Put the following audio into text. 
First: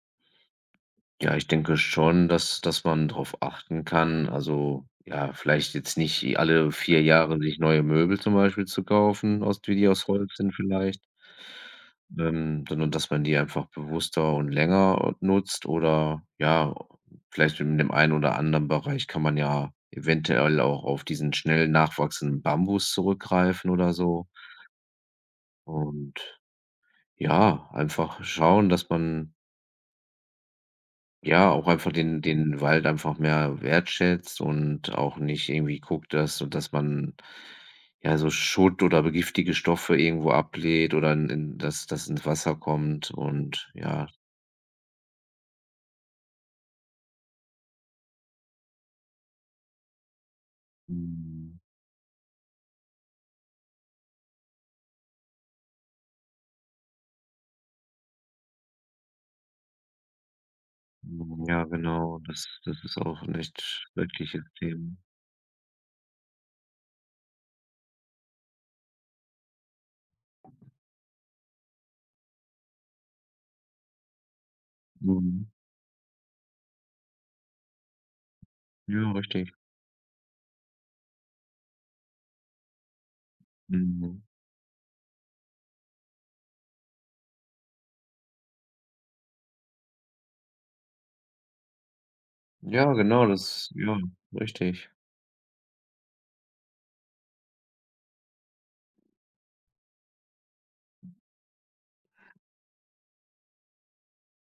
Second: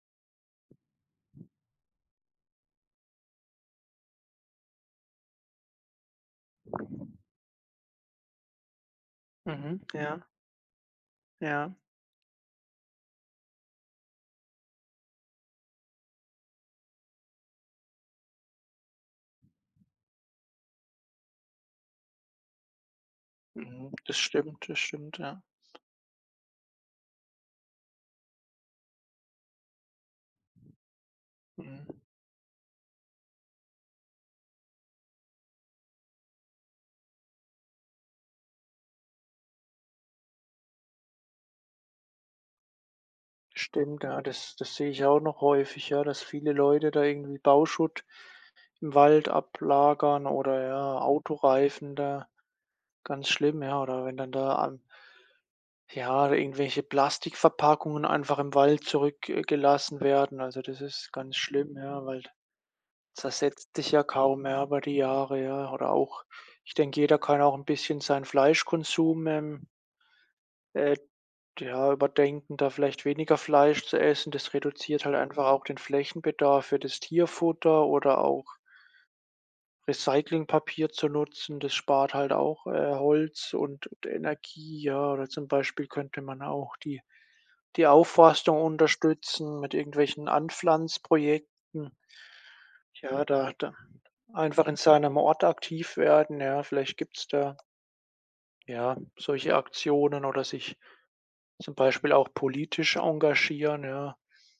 Ja, ich denke schon, dass dass man drauf achten kann. Also, ja, vielleicht jetzt nicht e alle 4 Jahre sich neue Möbel zum Beispiel zu kaufen aus die Mhm, die aus ja. Holz sind vielleicht Ja. dann sondern dass man die einfach bewusster und länger, äh, nutzt oder, ja, vielleicht in dem einen oder anderen Bereich kann man ja eventuell auch auf diesen schnell nachwachsenden Bambus zurückgreifen Mhm, oder das so. stimmt, das stimmt, ja. Und, ja, einfach schauen, dass man ja, auch einfach Mhm. den den Wald einfach mehr wertschätzt und auch nicht irgendwie guckt, dass sodass man, ja, so Schutt oder be giftige Stoffe irgendwo ablädt oder in in dass das ins Wasser kommt und, Stimmt, ja. ja, das das sehe ich auch noch häufig, ja, dass viele Leute da irgendwie Bauschutt im Wald ablagern oder ja Mhm. Autoreifen da ganz schlimm, ja. Oder wenn dann da an ja, irgendwelche Plastikverpackungen einfach im Wald zurück äh, gelassen werden. Also, das ist ganz Hm, ja, schlimm, ja, genau, weil das das ist auch 'n echt zersetzt sich ja kaum schreckliches mehr über die Them Jahre, ja. Oder auch ich denke, jeder kann auch 'n bisschen seinen Fleischkonsum, ähm äh, d ja, überdenken, da vielleicht weniger Fleisch zu essen, das reduziert halt einfach Mhm. auch den Flächenbedarf für das Tierfutter. Oder auch Ja, richtig. Recyclingpapier zu nutzen. Das spart halt auch, äh, Holz und d Mhm. Energie, ja. Oder, zum Beispiel, könnte man auch die die Aufforstung unterstützen mit irgendwelchen Anpflanz-Projekten. Ja, Tja, genau, da das da ja, einfach in richtig. seinem Ort aktiv werden, ja, vielleicht gibt's da ja, solche Aktionen oder sich zum Beispiel auch politisch engagieren, ja.